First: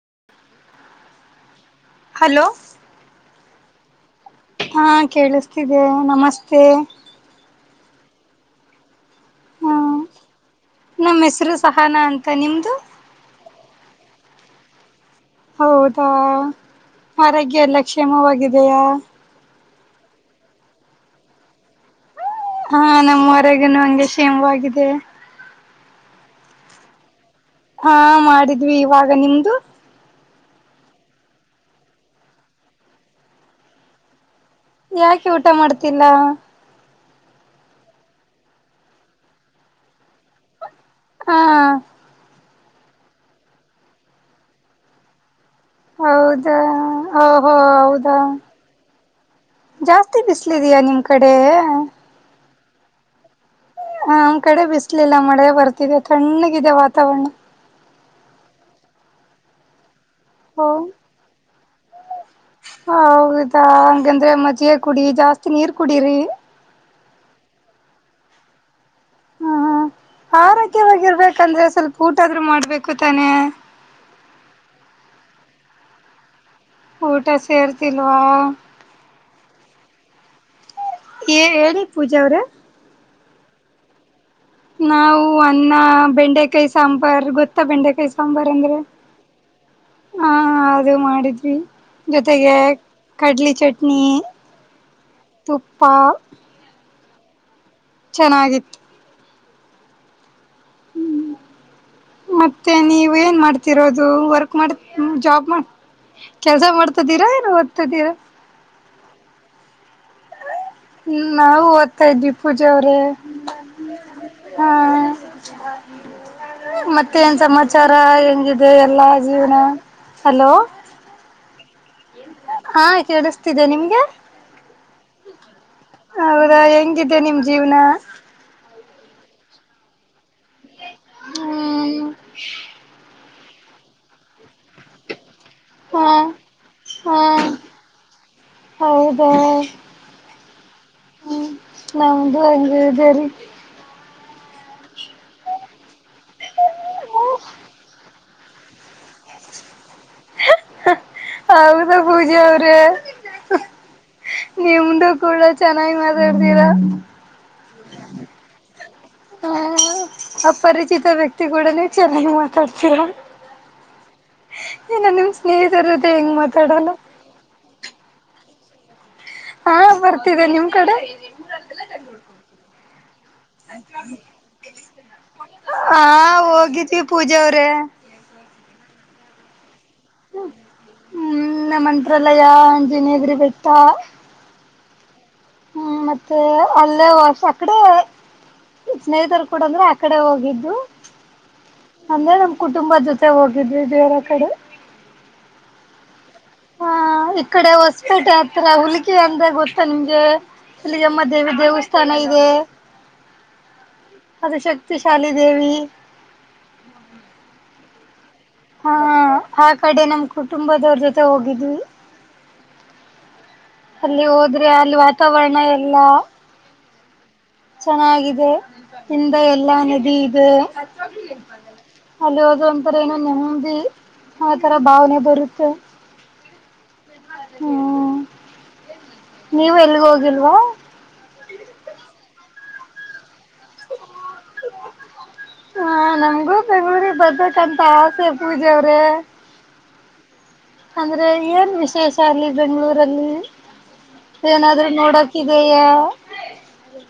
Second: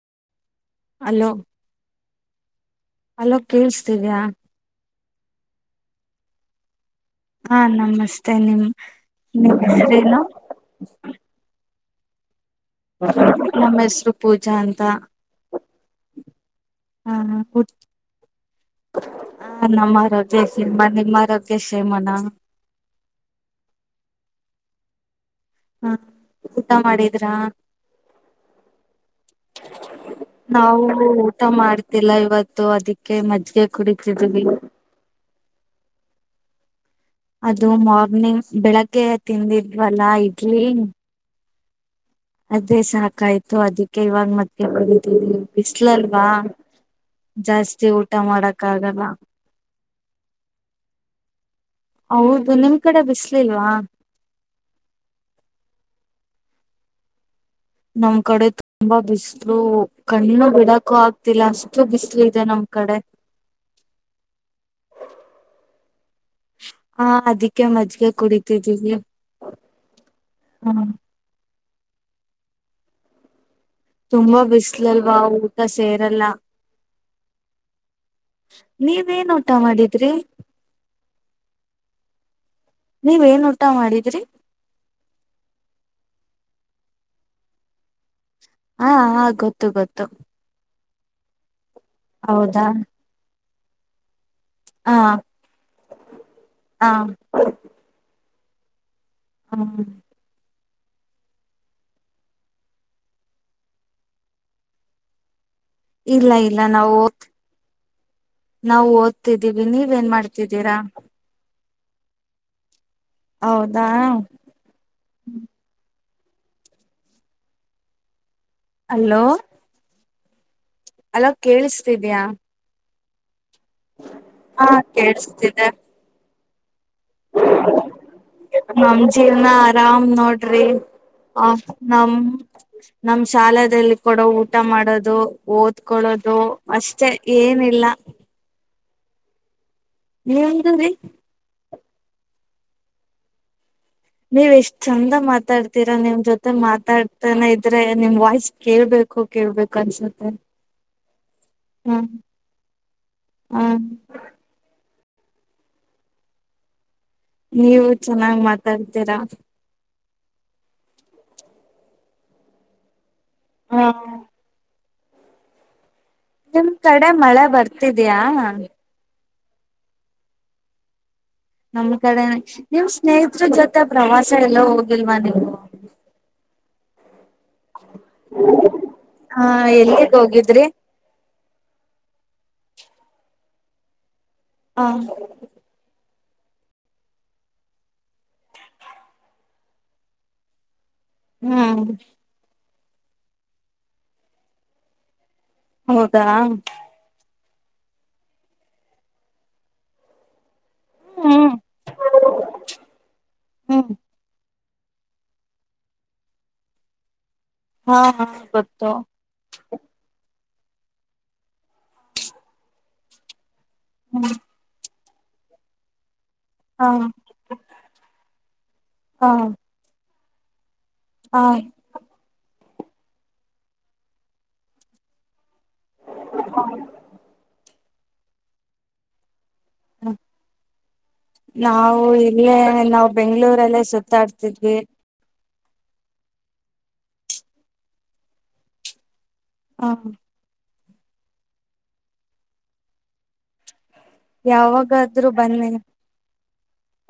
[unintelligible] ಹಾಲೋ? [unintelligible] Hello? [unintelligible] Low ಕೇಳುತ್ತಿದೆಯಾ? [unintelligible] ಹಾ ಕೇಳಿಸ್ತಿದೆ ನಮಸ್ತೆ. [unintelligible] ಹಾ ನಮಸ್ತೆ ನಿಮ ನಿಮ್ಮ ಹ ಹೆಸರ ಏನು? [unintelligible] ನಮ್ಮ ಹೆಸರು ಸಹಾನ ಅಂತ ನಿಮ್ದು? [unintelligible] ನಮ್ಮ ಹೆಸರು ಪೂಜಾ ಅಂತ [unintelligible] ಹೌದಾ ಹಾ ಆರೋಗ್ಯ ಎಲ್ಲ ಕ್ಷೇಮ ವಾಗಿದೆಯಾ? [unintelligible] ಹಾ ನಮ್ಮ ಆರೋಗ್ಯ ಸಿಮಾ ನಿಮ್ಮ ಆರೋಗ್ಯ ಕ್ಷೇಮ ನಾ? [unintelligible] ಹಾ ನಮ್ಮ ಹೊರಗನು ಹಂಗೆ ಕ್ಷೇಮವಾಗಿದೆ. [unintelligible] ಹಾ ಊಟ ಮಾಡಿದ [unintelligible] ಹಾ ಮಾಡಿದ್ವಿ ಇವಾಗ ನಿಮ್ದು? [unintelligible] ನಾವು ಊಟ ಮಾಡ್ತಿಲ್ಲ ಇವತ್ತು ಅದಕ್ಕೆ ಮಜ್ಜಿಗೆ ಕುಡಿತಿದ್ವಿ. [unintelligible] ಯಾಕೆ ಊಟ ಮಾಡ್ತಿಲ್ಲ? [unintelligible] ಅದು ಮಾರ್ನಿಂಗ್ ಬೆಳಗ್ಗೆ ತಿಂದಿದ್ವಲ್ಲ ಇಡ್ಲಿ. [unintelligible] ಹಾ ಅದೇ ಸಾಕಾಯ್ತು ಅದಕ್ಕೆ ಇವಾಗ ಮಜ್ಜಿಗೆ ಕುಡಿತಿದೀನಿ. [unintelligible] ಬಿಸಿಲು ಅಲ್ವಾ ಹೌದಾ ಓಹೋ ಜಾಸ್ತಿ ಊಟ ಹೌದಾ ಮಾಡಕ್ ಆಗಲ್ಲ. [unintelligible] ಜಾಸ್ತಿ ಬಿಸಿಲಿದೆಯಾ ನಿಮ್ಮ ಕಡೆ. [unintelligible] ನಿಮ್ಮ ಕಡೆ ಬಿಸಿಲ [unintelligible] ಹಾ ನಮ್ಮ ಕಡೆ ಬಿಸ್ಲಿಲ್ಲ ಮಳೆ ಬರ್ತಿದೆ ತಣ್ಣಗಿದೆ ವಾತಾವರಣ. [unintelligible] ನಮ್ಮ ಕಡೆ ತುಂಬಾ ಬಿಸಲು ಕಣ್ಣು ಬಿಡಕು ಆಗ್ತಿಲ್ಲ ಅಷ್ಟು ಬಿಸಿಲು ಇ [unintelligible] ಹೌದಾ ಹಂಗಂದ್ರೆ ಮಜ್ಜಿಗೆ ಕುಡಿ ಜಾಸ್ತಿ ನೀರ್ ಕುಡರಿ. [unintelligible] ಹಾ ಅದಕ್ಕೆ ಮಜ್ಜಿಗೆ ಕುಡಿತಿದ್ದೀವಿ. [unintelligible] ಹ ಹ ಆರೋಗ್ಯವಾಗಿ ಇರಬೇಕಂದ್ರೆ ಸ್ವಲ್ಪ ಊಟ ಆದ್ರು ಮಾಡ್ಬೇಕು ತಾನೇ? [unintelligible] ತುಂಬಾ ಬಿಸ್ಲಲ್ವಾ ಊಟ ಸೇರಲ್ಲ. ಊಟ ಸೇರ್ತಿಲ್ವಾ. ನೀವೇನ್ ಊಟ ಮಾಡಿದ್ರಿ. ಏ ಹೇಳಿ ಪೂಜೆ ಅವ್ರ. ನೀವ್ ಏನ್ ಊಟ ಮಾಡಿದ್ರಿ. ನಾವು ಅನ್ನ ಬೆಂಡೆಕಾಯಿ ಸಾಂಬಾರ್ ಗೊತ್ತಾ ಬೆಂಡೆಕಾಯಿ. ಸಾಂಬಾರ ಅಂದ್ರೆ ಹಾ ಹಾ ಗೊತ್ತು ಗೊತ್ತು ಹ. ಮಾಡಿದ್ವಿ ಜೊತೆಗೆ ಹೌದಾ ಕಡ್ಲಿ ಚಟ್ನಿ. ಹ ತುಪ್ಪ. ಹಾಗಯು ಚೆನ್ನಾಗಿತ್ತು. ಹ ಹೂ ಮತ್ತೆ ನೀವು ಏನ್ ಮಾಡ್ತಿರೋದು ವರ್ಕ್ ಮಾಡ ಜಾಬ್ ಮಾಡ. ಇಲ್ಲ ಇಲ್ಲ ಕೆಲ್ಸ ನಾವು ಓದ ಮಾಡ್ತಿದ್ದೀರಾ ಏನು ಓದ್ತಿದ್ದೀರಾ ನಾವು ಓದ್ತಿದ್ದೀವಿ ನೀವೇನ್ ಮಾಡ್ತ. ಹೂ ನಾವು ಓದ್ತಾ ಇದ್ವಿ ಪೂಜ ಅವ್ರೆ. ಹೌದಾ. ಮತ್ತೆ ಏನ್ ಸಮಾಚಾರ ಹೆಂಗಿದೆ ಎಲ್ಲಾ ಜೀವನ ಹಲೋ. ಹಲೋ ಕೇಳ್ತಾ ಇದೀಯ ಹಾ ಕೇಳ. ಹಾ ಕೇಳ್ಸ್ತಿದೆ. ಹೌದಾ ಹೆಂಗಿದೆ ನಿಮ್ಮ್ ಜೀವ್ನ. ಜೀವನ ಆರಾಮ್ ನೋಡ್ರಿ ಆ ಹ್ಮ್ ನಮ್ಮ ನಾಮ್ ಶಾಲದಲ್ಲಿ ಕೊಡ ಊಟ ಊಟ ಮಾಡೋದು ಹಾ ಓದ್ಕೊಳ್ಳೋದು ಅಷ್ಟೆ ಹಾ ಏನಿಲ್ಲ. ಹೌದಾ. ನಿಮ್ದು ರೀ. ಹ್ಮ್ ನಮ್ದು ಹೆಂಗದೆರಿ. ನೀವ್ ಎಷ್ಟ್ ಚಂದ ಮಾತಾಡ್ತೀರ ನಿಮ್ ಜೊತೆ ಮಾತಾಡ್ತಾನ ಇದ್ರೆ ನಿಮ್ ವಾಯ್ಸ್ ಕೇಳ್ಬೇಕು. ಕೇಳ್ಬೇಕು ಅನ್ಸುತ್ತೆ. ಹೌದ ಹ್ಮ ಪೂಜ ಅವ್ರೆ ಹ ನಿಮ್ಮ್ದ. ನೀವು ಕೂಡ ಚೆನ್ನಾಗಿ ಮಾತಾಡ್ತೀರಾ. ನೀವು ಚೆನ್ನಾಗ್ ಮಾತಾಡ್. ಹ ಅಪರಿಚಿತ ವ್ಯಕ್ತಿ ಕೂಡನೆ ಚೆನ್ನಾಗಿ ಮಾತಾಡ್ತಿರ. ಹಾ. ಏನ ನಿಮ್ ಸ್ನೇಹಿತರು. ನಿಮ್ ಕಡೆ ಮಳೆ ಬರ್ತಿದ್ಯಾ. ಹಾ ಬರ್ತಿದೆ ನಿಮ್ ಕಡೆ. ನಮ್ ಕಡೆನೆ ನಿವ್ ಸ್ನೇಹತ್ರರ ಜೊತೆ ಪ್ರವಾಸ ಎಲ್ಲೋ ಹೋಗಿಲ್ವಾ ನೀವು. ಹಾ ಹೋಗಿದೆ ಪೂಜಾ ಅವ್ರೇ ಹಾ ಎಲ್ಲಿಗೆ ಹೋಗಿದ್ರಿ. ಹ್ಮ್ ನಮ್ಮ ಮಂತ್ರಾಲಯ ಅಂಜನೇಗರಿ ಬೆಟ್ಟ. ಹಾ ಹ್ಮ್ ಮತ್ತೆ ಅಲ್ಲೇ ಅಕಡೆ ಸ್ನೇಹಿತರು ಕೂಡ ಅಂದ್ರೆ ಆಕಡೆ ಹೋಗಿದ್ದು ಹೂ ಕುಟುಂಬ ಜೊತೆ ಹೋಗಿದ್ವಿ ಬೇರೆ ಕಡೆ ಹೌದಾ ಹ ಈ ಕಡೆ ಹೊಸ್ಪೇಟೆ ಹತ್ರ ಹುಲ್ಕೆ ಅಂದ್ರ ಗೊತ್ತಾ ನಿಮ್ಗೆ ಇಲ್ಲಿ ಹುಲಿಗಮ್ಮ ದೇವಿ ಹ್ಮ್ ದೇವಸ್ಥಾನ ಇದೆ ಹ್ಮ್ ಅದು ಶಕ್ತಿ ವಿಶಾಲಿ ದೇವಿ. ಹಾ ಹಾ ಗೊತ್ತು ಹಾ ಆ ಕಡೆ ನಮ ಕುಟುಂಬದವ್ರ ಜೊತೆ ಹೋಗಿದ್ವಿ. ಅಲ್ಲಿ ಹ್ಮ್ ಹೋದ್ರೆ ಅಲ್ಲಿ ವಾತಾವರಣ ಎಲ್ಲ. ಹಾ ಚೆನ್ನಾಗಿದೆ ಹಾ ಹಿಂದೆ ಎಲ್ಲಾ ನದಿ ಇದೆ. [inaudible] ಹಾ ಅಲ್ಲಿ ಹದ ಒಂತರ ಏನೋ ನೆಮ್ಮದಿ ಆ ತರ ಭಾವನೆ ಬರುತ್ತೆ. [inaudible] ಹ್ಮ್ ನೀವು ಎಲ್ಗ [inaudible] ಹ ಹೋಗಿಲ್ವಾ ನಾವು ಇಲ್ಲಿಯೆ. [unintelligible] ನಾವ್ ಬೆಂಗ್ಗಳೂರಲ್ಲೇ ಸುತ್ತಾಡ್ತಿದ್ವಿ. ಹ ನಮಗೂ ಬೆಂಗಳೂರಿಗೆ ಬರ್ಬೇಕಂತ ಆಸೆ ಪೂಜೆ ಅವ್ರೆ. ಹಾ ಅಂದ್ರೆ ಏನ್ ವಿಶೇಷ ಅಲ್ಲಿ ಬೆಂಗ್ಗಳೂರಲ್ಲಿ. ಏನಾದ್ರು ಯಾವಾಗಾದ್ರೂ ಬನ್ನಿ ನೋಡಕಿದೆಯಾ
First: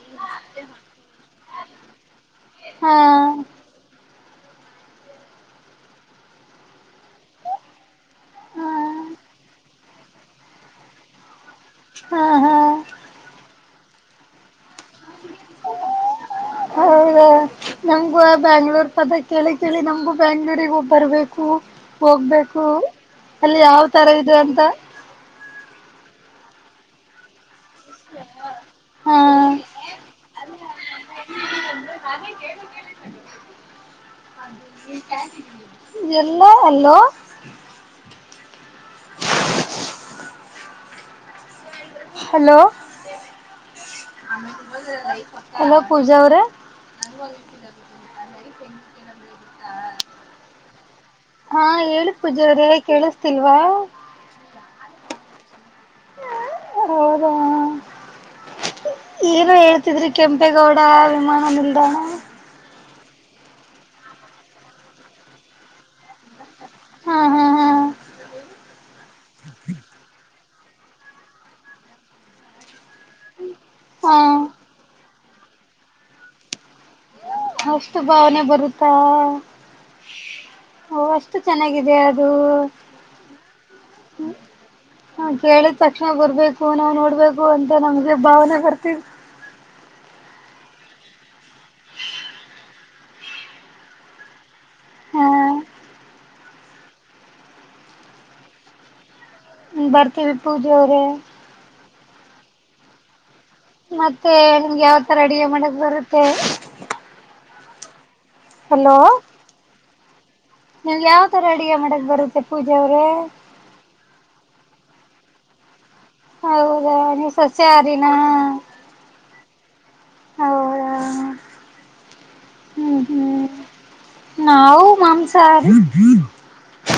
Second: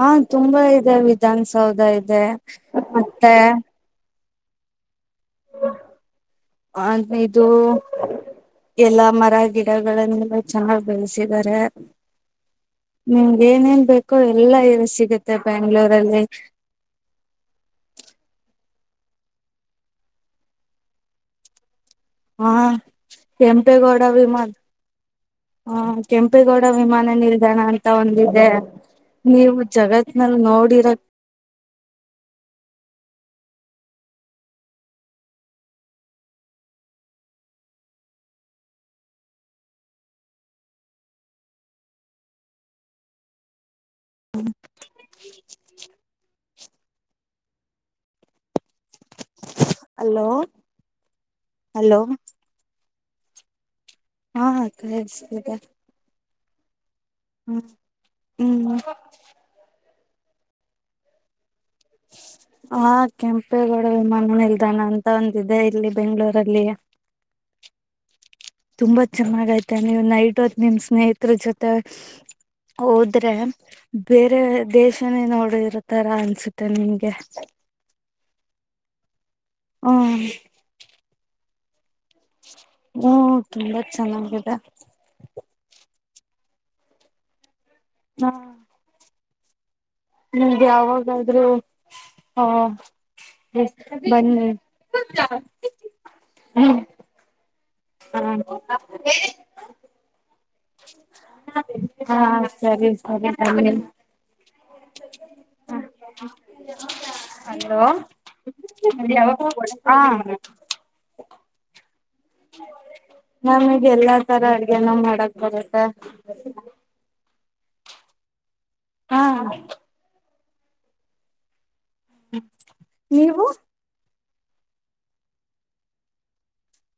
ಹಾ ತುಂಬಾ ಇದಾವೆ. ವಿಧಾನಸೌಧ ಇದೆ ಹಾ ಮತ್ತೆ. [inaudible] ಅ ಇದು ಹಾ ಎಲ್ಲಾ ಮರ ಗಿ [unintelligible] ಗಳನ್ನೆಲ್ಲ ಬೆಳೆಸಿದ್ದಾರೆ ಹಾ ಹಾ ನಿಮಗೇನ್ ಎನ್ ಬೇಕು ಎಲ್ಲ ಇಲ್ ಸಿಗುತ್ತೆ ಬೆಂಗ್ಳೂರಲ್ಲಿ. ಹೌದ ನಂಗೂ ಬ್ಯಾಂಗ್ಳೂರ್ ಪದ ಕೇಳಿ ಕೇಳಿ ನಮಗು ಬ್ಯಾಂಗ್ಳೂರಿಗೆ ಒಗ್ ಬರ್ಬೇಕು. ಹಾ ಹೋಗ್ಬೇಕು ಅಲ್ಲಿ ಯಾವ್ ಕೆಂಪೇಗೌಡ ತರ ಇದೆ ಅಂತ. ಕುಪೇಗೌಡ ವಿಮಾನ ನಿಲ್ದಾಣ ಅಂ ಅಂತ ಒಂದಿದೆ ಹಾ ನೀವು ಜಗತ್ ನಲ್ಲಿ ನೋಡಿರ [inaudible] ಎಲ್ಲ ಎಲ್ಲೋ. [inaudible] ಹಲೋ ಹಲೋ ಪೂಜಾ ಅವ್ರೆ. ಅಲೋ ಹಾ ಹಲೋ ಹೇಳಿ ಪೂಜಾ ಅವ್ರೆ ಕೇಳಿಸ [unintelligible] ಸಿಲ್ವಾ. ಹಾ ಕೇಳುಸ್ತಿದೆ. ಹೌದಾ ಹ್ಮ್ ಹ್ಮ್ ಹ್ಮ ಇತ್ತಿದ್ರೆ ಕೆಂಪೇಗೌಡ ವಿಮಾನ ನಿಲ್ದಾಣ. ಆ ಕೆಂಪೇಗೌಡ ವಿಮಾನ ನಿಲ್ದಾಣ ಅಂತ ಒಂದಿದೆ ಇಲ್ಲಿ ಬೆಂಗ್ಗಳೂರಲ್ಲಿ. ಹ ಹ ಹಾ ತುಂಬಾ ಚೆನ್ನಾಗೈತೆ ನೀವು ನೈಟ್ ಹೊತ್ ನಿಮ್ ಸ್ನೇಹತ್ರರ ಜೊತೆ. ಹೋದ್ರೆ ಹಾ ಬೇರೆ ದೇಶನೇ ನೋಡಿರ ತರ ಅನ್ಸುತ್ತೆ ನಿಂಮ್ಗೆ. ಅಷ್ಟು ಭಾವನೆ ಬರುತ್ತಾ. ಹ್ಮ ಅ ಅದು ತುಂಬಾ ಚೆನ್ನಾಗಿದೆ ಹ ಕೇಳುತ್ತೆ. ತಕ್ಷಣ ಬರ್ಬೇಕು ನಾವು ನೋಡ್ಬೇಕು ಅಂತ ನಮ್ಗೆ ಹಾ ಭಾವನೆ ಬರ್ತದೆ. ಯಾವಾಗಾದ್ರೂ ಹಾ [unintelligible] ಬನ್ನಿ. ಹಾ ಹ್ಮ ಹ್ಮ ಬರ್ತೀವಿ ಪೂಜೆ ಅವ್ರೆ. ಹಾ ಸರಿ ಸರಿ. ಬನ್ನಿ ಮತ್ತೆ ನಿಮ್ಗೆ ಯಾವತರ ಅಡಿಗೆ ಮಾಡಕ್ ಬರುತ್ತೆ. ಹಲೋ ಹಲೋ ಹ. ನಿಮ್ಗೆ ಯಾವ್ ತರ ಅಡುಗೆ ಮಾಡಕ್ ಬರುತ್ತೆ ಪೂಜೆ ಅವ್ರೇ. ಎಲ್ಲ ತರ ಅಡ್ಗೆನ ಮಾಡಕ್ ಬರುತ್ತೆ. ಹೌದಾ ನೀವು ಸಸ್ಯಹಾರಿನ. ಹಾ ಹೌ [inaudible] ನೀವು ನಾವು ಮಾಂಸಾಹಾರಿ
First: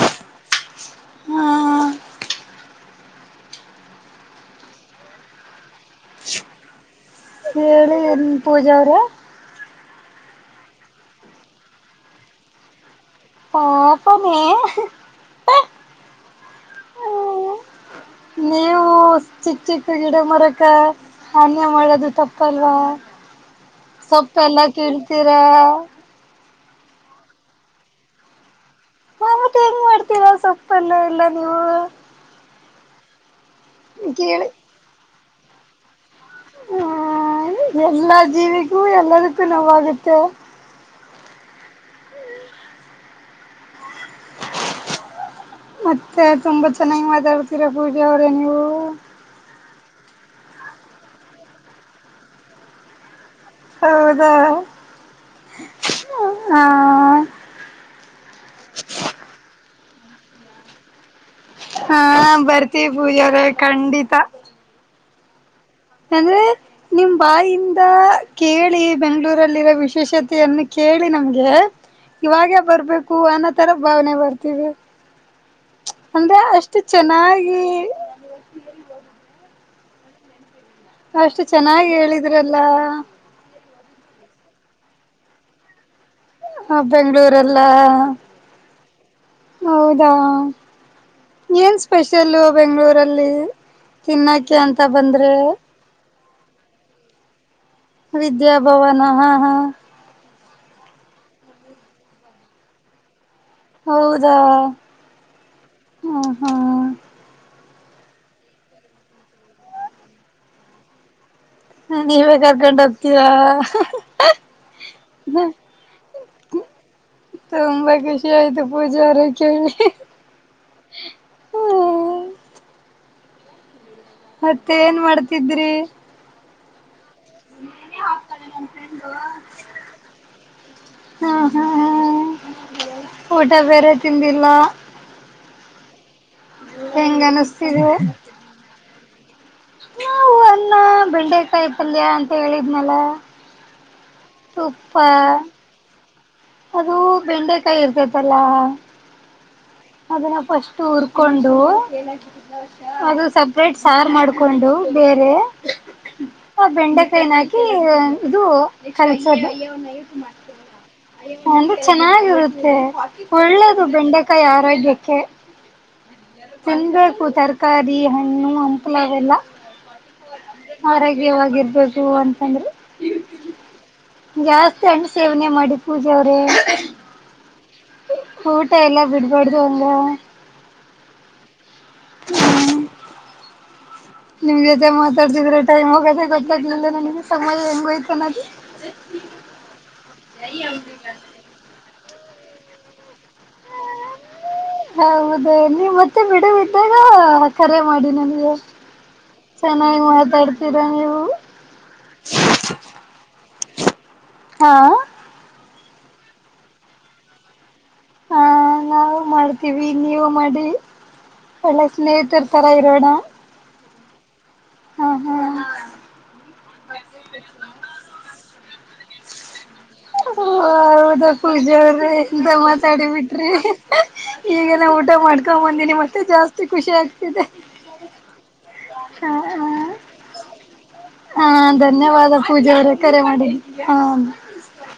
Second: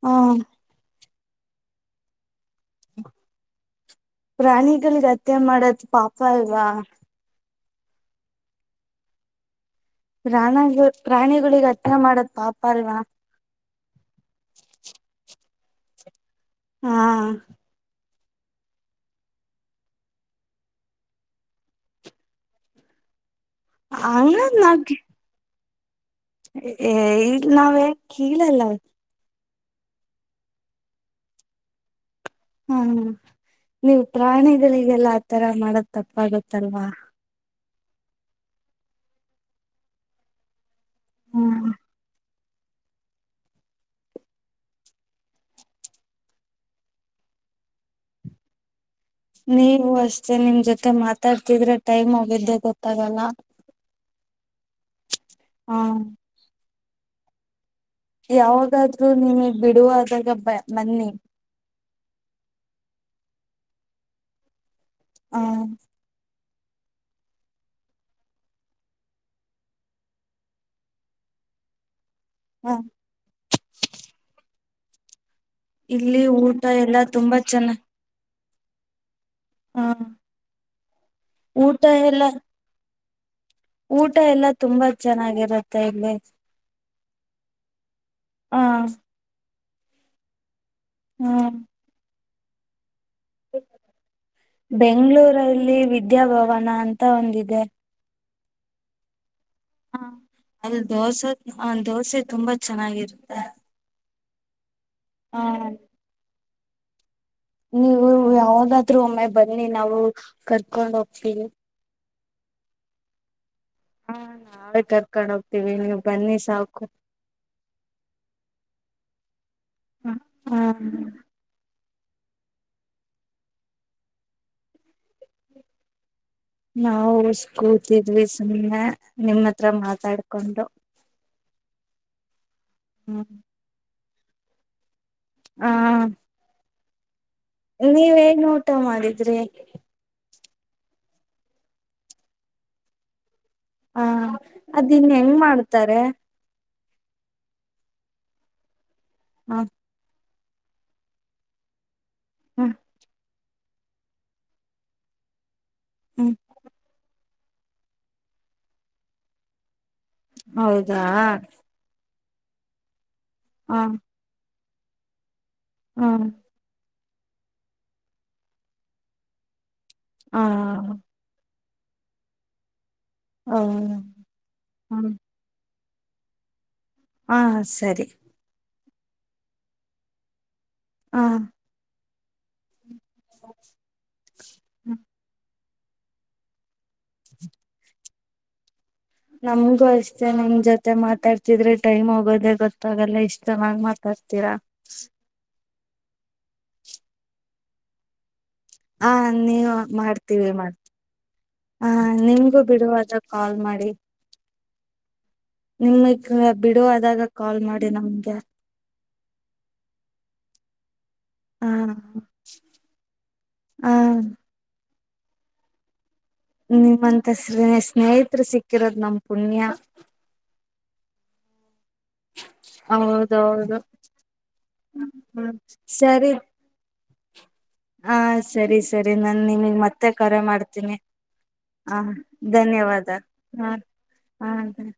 ಹ್ಮ [inaudible] ಹ್ಮ [unintelligible] ಪ್ರಾಣಿಗಳಿಗೆ ಹತ್ಯೆ ಮಾಡದ ಪಾಪ ಅಲ್ವಾ. ಏಳಿ ಪೂಜ ಅವ್ರ [unintelligible] ಪ್ರಾಣ, ಪ್ರಾಣಿಗಳಿಗೆ ಹತ್ಯೆ ಮಾಡದಪಾಪ ಅಲ್ವಾ. ಪಾಪನೇ ಹಾ [unintelligible] ನೀವು ಚಿಕ್ಕ- ಚಿಕ್ಕ ಗಿಡ ಮರಗಳ ಧಾನ್ಯ [unintelligible] ಮಾಡೋದು ತಪ್ಪಲ್ವಾ ಸೊಪ್ಪ ಹಂಗ ಎಲ್ಲ ಕೀಳ್ತೀರ. ಏಯ್ ಈಗ ನಾವೇನು ಕೀಳಲ್ಲ. ಮ ಮತ್ ಹೆಂಗ್ ಮಾಡ್ತೀರ ಸೊಪ್ಪೆಲ್ಲ ಎಲ್ಲ ನೀವು ಹ್ಮ್, ಹ್ಮ, ನೀವು ಕೇಳಿ ಪ್ರಾಣಿಗಳಿಗೆಲ್ಲ ಆತರ ಮಾಡ ತಪ್ಪಾಗತ್ತಲ್ವಾ. ಹ ಎಲ್ಲಾ ಜೀವಿಗೂ ಎಲ್ಲದಕ್ಕೂ ನೋವಾಗುತ್ತೆ. ಹ್ಮ್ [inaudible] [inaudible] ಮತ್ತೆ ತುಂಬಾ ಚೆನ್ನಾಗಿ ಮಾತಾಡ್ತೀರಾ ಪೂಜೆ ಅವ್ರೇ ನೀವು. ನೀವು ಅಷ್ಟೇ ನಿಮ್ ಜೊತೆ ಮಾತಾಡ್ತಿದ್ರೆ ಟೈಮೇ ಹೋಗಿದ್ದ ಗೊತ್ತಾಗಲ್ಲ. ಹೌದಾ,, ಹಾ, ಹಾ [inaudible] ಯಾವುದಾದ್ರೂ ನಿಮಗ್ ಬಿಡುವಾದಾಗ ಬ ಬನ್ನಿ, ಹಾ, ಬರ್ತೀವಿ ಪೂಜಾ ಅವರೆಖಂಡಿತ. ಹ್ಮ [inaudible] ಹೆಂದೆ [unintelligible] ನಿಮ್ಮ ಬಾಯಿಂದ ಕೇಳಿ ಬೆಂಗಳೂರಲ್ಲಿರೋ ವಿಶೇಷತೆಯನ್ನು ಕೇಳಿ ನಮಗೆ ಇವಾಗೇ ಹ ಬರ್ಬೇಕು ಅನ್ನೋ ತರ ಭಾವನೆ ಬರ್ತದೆ. ಇಲ್ಲಿ ಅಂದ್ರೆ ಊಟ ಅಷ್ಟು ಎಲ್ಲಾ ತುಂಬಾ ಚೆನ್ನಾಗಿ ಹಾ‌ [inaudible] ಅಷ್ಟು ಚೆನ್ನಾಗಿ ಹೇಳಿದ್ರಲ್ಲಾ. ಊಟ ಎಲ್ಲ ತುಂಬಾ ಚೆನ್ನಾಗಿರುತ್ತೆ. ಇಲ್ಲಿ ಹಾ, ಬೆಂಗಳೂರಲ್ಲಾ! ಹ ಹೌದಾ!, ಹ್ಮ ಏನ್ ಸ್ಪೆಷಲ್ ಬೆಂಗಳೂರ ಲ್ಲಿ ತಿನ್ನಾಕೆ ಅಂತ ಬಂದ್ರೆ ಬೆಂಗಳೂರಲ್ಲಿ ವಿದ್ಯಾಭವನ ಅಂತ ಒಂದಿದೆ ವಿದ್ಯಾಭವನ ಹಾ, ಹಾ ಅಲ್ಲಿ ದೋಸೆ, ಆ ದೋಸೆ ತುಂಬಾ ಚೆನ್ನಾಗಿರುತ್ತೆ. ಹೌದಾ!, ಹಾ,, ಹ್ಮ ಹಾ,, ನೀವು ಯಾವದಾದ್ರೂ ಒಮ್ಮೆ ಬನ್ನಿ ನಾವು ಕರ್ಕೊಂಡ್ ಹೋಗ್ತೀವಿ. ನೀವೆ ಕರ್ಕೊಂಡ್ ಹೋಗ್ತೀರಾ,,, ಹಾ, ನಾವೇ ಕರ್ಕೊಂಡ್ ಹೋಗ್ತೀವಿ ನೀವು ಬನ್ನಿ ಸಾಕು. ತುಂಬಾ ಖುಷಿ ಆಯ್ತು ಪೂಜಾ ಅವ್ರ ಕೇಳಿ ಹು [inaudible] ಹ್ಮ್ ಮತ್ತೆ ಏನ್ ಮಾಡ್ತಿದ್ರಿ ನಾವು ಕೂತಿದ್ವಿ ಸುಮ್ಮನೆ ನಿಮ್ಮ ಹತ್ರ ಮಾತಾಡ್ಕೊಂಡು. ಹಾ ಹಾ ಹ್ಮ್ ಊಟ ಬೇರೆ ತಿಂದಿಲ್ಲಾ. ಹಾ ಹೆಂಗ ಅನಿಸ್ತಿದೆ ನೀವೇನ್ ಊಟ ಮಾಡಿದ್ರಿ ನಾವು ಅನ್ನ ಬೆಂಡೆಕಾಯತಲ್ಯ ಅಂತ ಹೇಳಿದ್ನಲ್ಲ ಹಾ ತುಪ್ಪ ಅದಿನ್ ಹೆಂಗ್ ಮಾಡ್ತಾರೆ ಅದು ಬೆಂಡೆಕಾಯಿ ಇರ್ತೈತಲ್ಲ ಹ ಅದನ್ನ ಫಸ್ಟ್ ಉರ್ಕೊಂಡು ಹ್ಮ್ ಅದು ಸಪರೇಟ್ ಸಾರು ಮಾಡಕೊಂಡು ಬೇರೆ ಹ್ಮ್ ಆ ಬೆಂಡೆಕಾಯನ ಹಾಕಿ ಇದು ಕಲಸದು ಹೌದಾ ಹ ಒಳ್ಳೇದು ಬೆಂಡೆಕಾಯಿ ಆರೋಗ್ಯಕ್ಕೆ ಹ್ಮ್ ತಿನ್ನಬೇಕು ತರಕಾರಿ ಹಣ್ಣು ಹಂಪಲೆಲ್ಲ ಹ ಆರೋಗ್ಯವಾಗಿರ್ತ ಅಂತಂದ್ರ ಹ ಜಾಸ್ತಿ ಹಣ್ಣ ಸೇವನೆ ಮಾಡಿ ಪೂಜಾ ಅವರೆ ಹಾ ಸರಿ ಊಟ ಎಲ್ಲ ಬಿಡ್ಬಾರ್ದು ಹಂಗೆ ಹ ಹ್ಮ್ ನಿಮ್ಮ ಜೊತೆ ಹ ಮಾತಾಡ್ತಿದ್ರೆ ಟೈಮ್ ಹೋಗದೆ ಗೊತ್ತಾಗ್ಲ ಸಮಯ ಏಂಗಯೂತನದು ನಮ್ಗೂ ಅಷ್ಟೇ ನಿಮ್ ಜೊತೆ ಮಾತಾಡ್ತಿದ್ರೆ ಟೈಮ್ ಹೋಗೋದೆ ಗೊತ್ತಾಗಲ್ಲ ಇಷ್ಟ ಚೆನ್ನಾಗ್ ಮಾತಾಡ್ತೀರಾ ನೀ ಮತ್ತೆ ಬಿಡುವಿದ್ದಾಗ ಕರೆ ಮಾಡಿ ನನಗೆ ಹ ನೀವು ಚೆನ್ನಾಗ ಮಾಡ್ತೀವಿ ಮಾಡ್ ಮಾತಾಡ್ತೀರಾ ನೀವು ಹ ನಿಮ್ಗೂ ಬಿಡುವಾದಗ ಕಾಲ್ ಮಾಡಿ ಹಾ ನಿಮಗ್ ಬಿಡುವಾದಾಗ ಕಾಲ್ ಮಾಡಿ ನಮ್ಗೆ ಹಾ ನಾವು ಮಾಡ್ತೀವಿ ನೀವು ಮಾಡಿ ಹ ಒಳ್ಳೆ ಸ್ನೇಹಿತರ್ ತರ ಇರೋಣ ಹ್ಮ ಹ್ಮ್ ಹ್ಮ್ ನಿಮ್ಮಂತ ಸ್ ಸ್ನೇಹಿತರು ಸಿಕ್ಕಿರೋದ್ ನಮ ಪುಣ್ಯ ಹೌದು ಪೂಜಾ ಅವರೆ ಎಂತ ಮಾತಾಡಿ ಬಿಟ್ರಿ ಹೌದೌದು ಈಗನಾ ಊಟ ಹ್ಮ್ ಮಾಡ್ಕೊಂಡ್ ಬಂದೀನಿ ಮತ್ತೆ ಸರಿ ಜಾಸ್ತಿ ಖುಷಿ ಆಗ್ತ ಹ ಸರಿ ಸರಿ ಹಾ ನಾನ್ ನಿಮಗ್ ಮತ್ತೆ ಕರೆ ಮಾಡ್ತೀನಿ ಹಾ ಹ ಧನ್ಯವಾದ ಪೂಜಾ ಅವರೆ ಧನ್ಯವಾದ ಕರೆ ಮಾಡಿದ ಹ ಹಾ ಹ